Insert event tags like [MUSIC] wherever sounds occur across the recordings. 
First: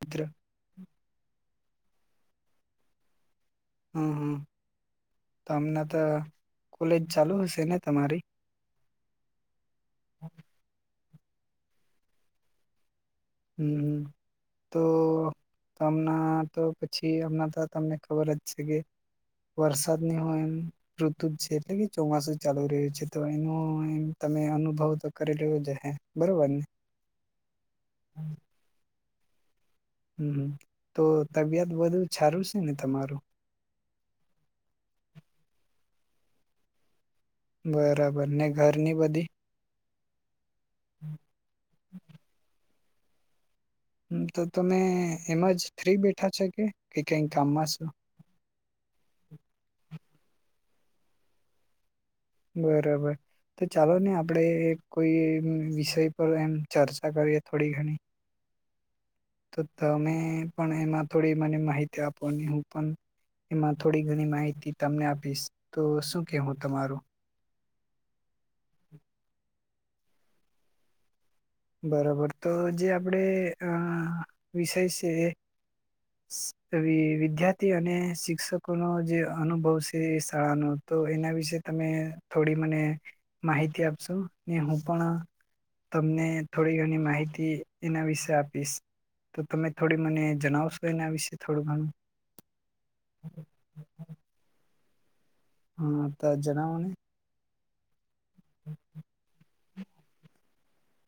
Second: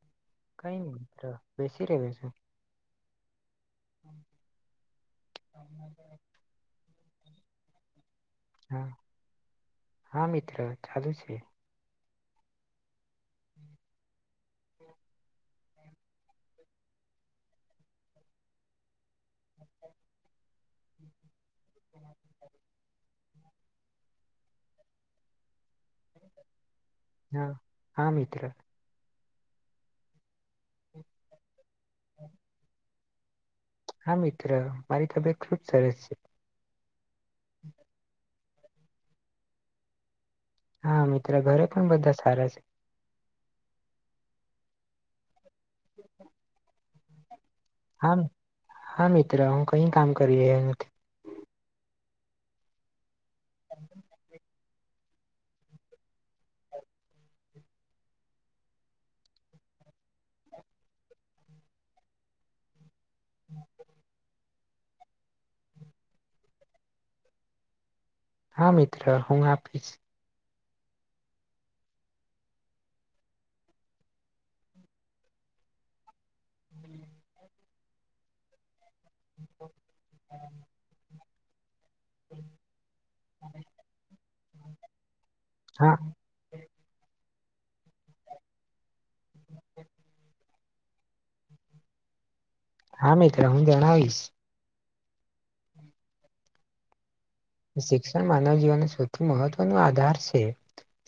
કુદ્ર કઈ ની મિત્ર બેસી રેવે છે હમ તમને તો કોલેજ ચાલુ હશે ને તમારી હા મિત્ર ચાલુ છે હમ તો... હમણાં તો પછી હમણા તો તમને ખબર જ છે કે વરસાદની હોય ઋતુ જ છે એટલે કે ચોમાસું ચાલુ રહ્યું છે તો એનો તમે અનુભવ તો કરી લેવો જહે બરોબર ને હા હા મિત્ર હમ તો તબિયત બધુ સારું છે ને તમારું હા મિત્ર મારી તબિયત ખુબ સરસ છે બરાબર ને ઘરની બધી હા મિત્ર ઘરે પણ બધા સારા છે હમ તો તમે એમાં જ ફ્રી બેઠા છો કે કઈક કામમાં છો હા હા મિત્ર હું કઈ કામ કરી રહયો નથી બરાબર તો ચાલો ને આપડે કોઈ વિષય પર એમ ચર્ચા કરીએ થોડી ઘણી તો તમે પણ એમાં થોડી મને માહિતી આપો અને હું પણ એમાં થોડી ઘણી માહિતી તમને આપીશ તો શું કેવું તમારું હા મિત્ર હું આપીશ બરાબર તો જે આપડે અહ વિષય છે વિદ્યાર્થી અને શિક્ષક લોકોનો જે અનુભવ છે એ શાળાનો તો એના વિશે તમે થોડી મને માહિતી આપશો ને હું પણ હા તમને થોડી ઘણી માહિતી એના વિશે આપીશ તો તમે થોડી મને જણાવશો એના વિશે થોડું ઘણું હા મિત્ર હું જણાવીશ હમમ તા જણાવો ને શિક્ષણ માનવ જીવનનો સૌથી મહત્વ નો આધાર છે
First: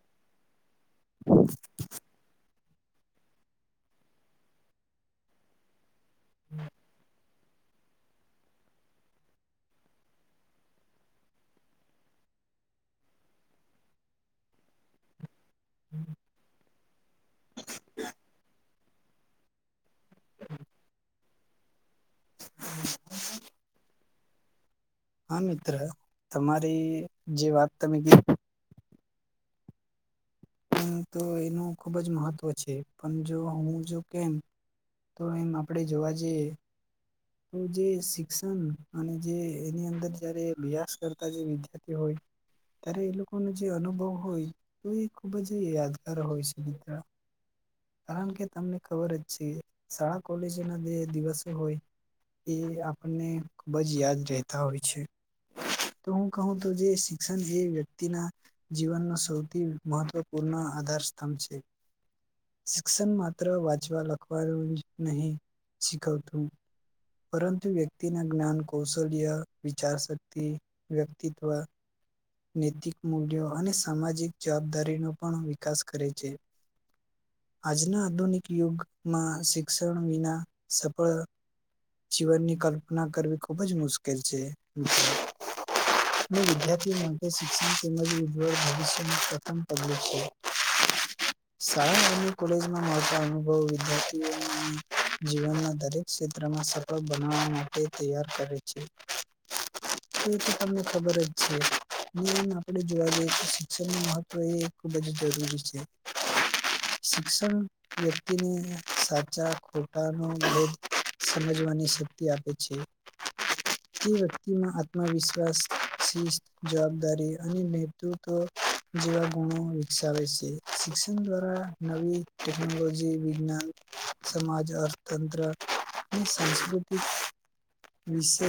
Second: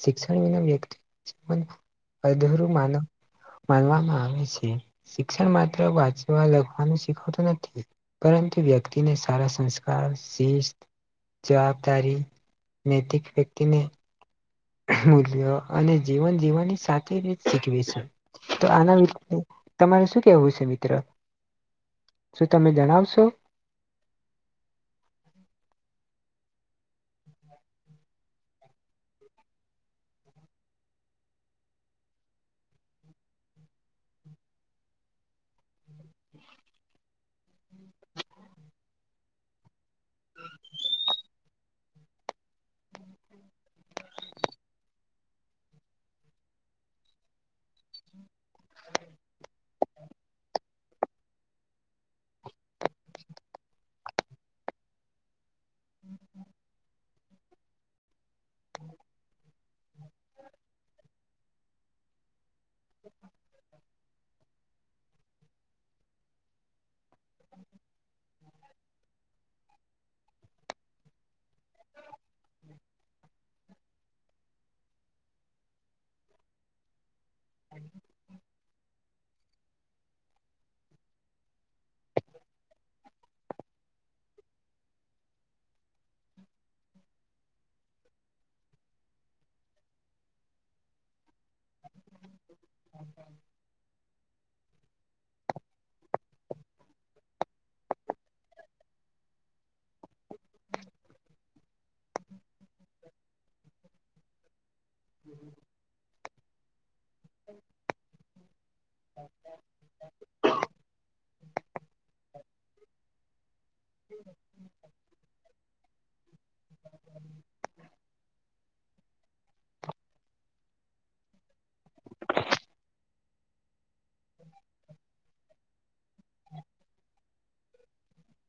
શિક્ષણ વિના [UNINTELLIGIBLE] અધૂરું માનવ માનવામાં આવે છે, શિક્ષણ માત્ર વાંચવા-લખવાનું શીખવતું નથી. પરંતુ વ્યક્તિને સારા સંસ્કાર, શિસ્ત જવાબદારી, નૈતિક વ્યક્તિને મૂલ્યો અને જીવન જીવવાની સાચી રીત શીખવી છે, તો આના વિષે તમારે શું કેવું છે મિત્ર? શું તમે જણાવશો? હા, મિત્ર તમારી જે વાત તમે કીધી હુ, તો એનું ખૂબ જ મહત્વ છે, પણ જો હું જો કેમ તો એમ આપડે જોવા જઈએ. તો જે શિક્ષણ અને જે એની અંદર જયારે અભ્યાસ કરતા જે વિદ્યાર્થી હોય, ત્યારે એ લોકોનો જે અનુભવ હોય તો એ ખૂબ જ યાદગાર હોય છે મિત્ર. કારણ કે તમને ખબર જ છે, શાળા કોલેજોના જે દિવસો હોય એ આપણને ખૂબ જ યાદ રેહેતા હોય છે. તો હું કહું તો, જે શિક્ષણ જે વ્યક્તિના જીવનનો સૌથી મહત્વપૂર્ણ આધાર સ્તંભ છે. શિક્ષણ માત્ર વાંચવા-લખવાનું જ નહી શીખવતું પરંતુ વ્યક્તિના જ્ઞાન, કૌશલ્ય, વિચાર શક્તિ વ્યક્તિત્વ નૈતિક મૂલ્યો અને સામાજિક જવાબદારીનું પણ વિકાસ કરે છે. આજના આધુનિક યુગ માં શિક્ષણ વિના સફળ જીવનની કલ્પના કરવી ખૂબ જ મુશ્કેલ છે. ને વિદ્યાર્થીઓ માટે શિક્ષણ તેમજ ઉજ્જવળ ભવિષ્યનું પ્રથમ પગલું છે. શાળા [INAUDIBLE] અને કોલેજમાં મળતા અનુભવો વિદ્યાર્થીઓને જીવનમાં દરેક ક્ષેત્રમાં સર ખા બનાવવા માટે તૈયાર કરે છે. એ તો તમને ખબર જ છે, ની [INAUDIBLE] આપડે જોવા જઈએ તો શિક્ષણનું મહત્વ એ ખૂબ જ જરૂરી છે. શિક્ષણ વ્યક્તિને સાચા-ખોટાનો બોધ સમજવાની શક્તિ આપે છે. તે વ્યક્તિમાં આત્મવિશ્વાસ, શિસ્ત, જવાબદારી અને નેતૃત્વ જેવા ગુણો વિકસાવે છે, શિક્ષણ દ્વારા નવી ટેકનોલોજી, વિજ્ઞાન, સમાજ, અર્થતંત્ર અને સાંસ્કૃતિક વિશે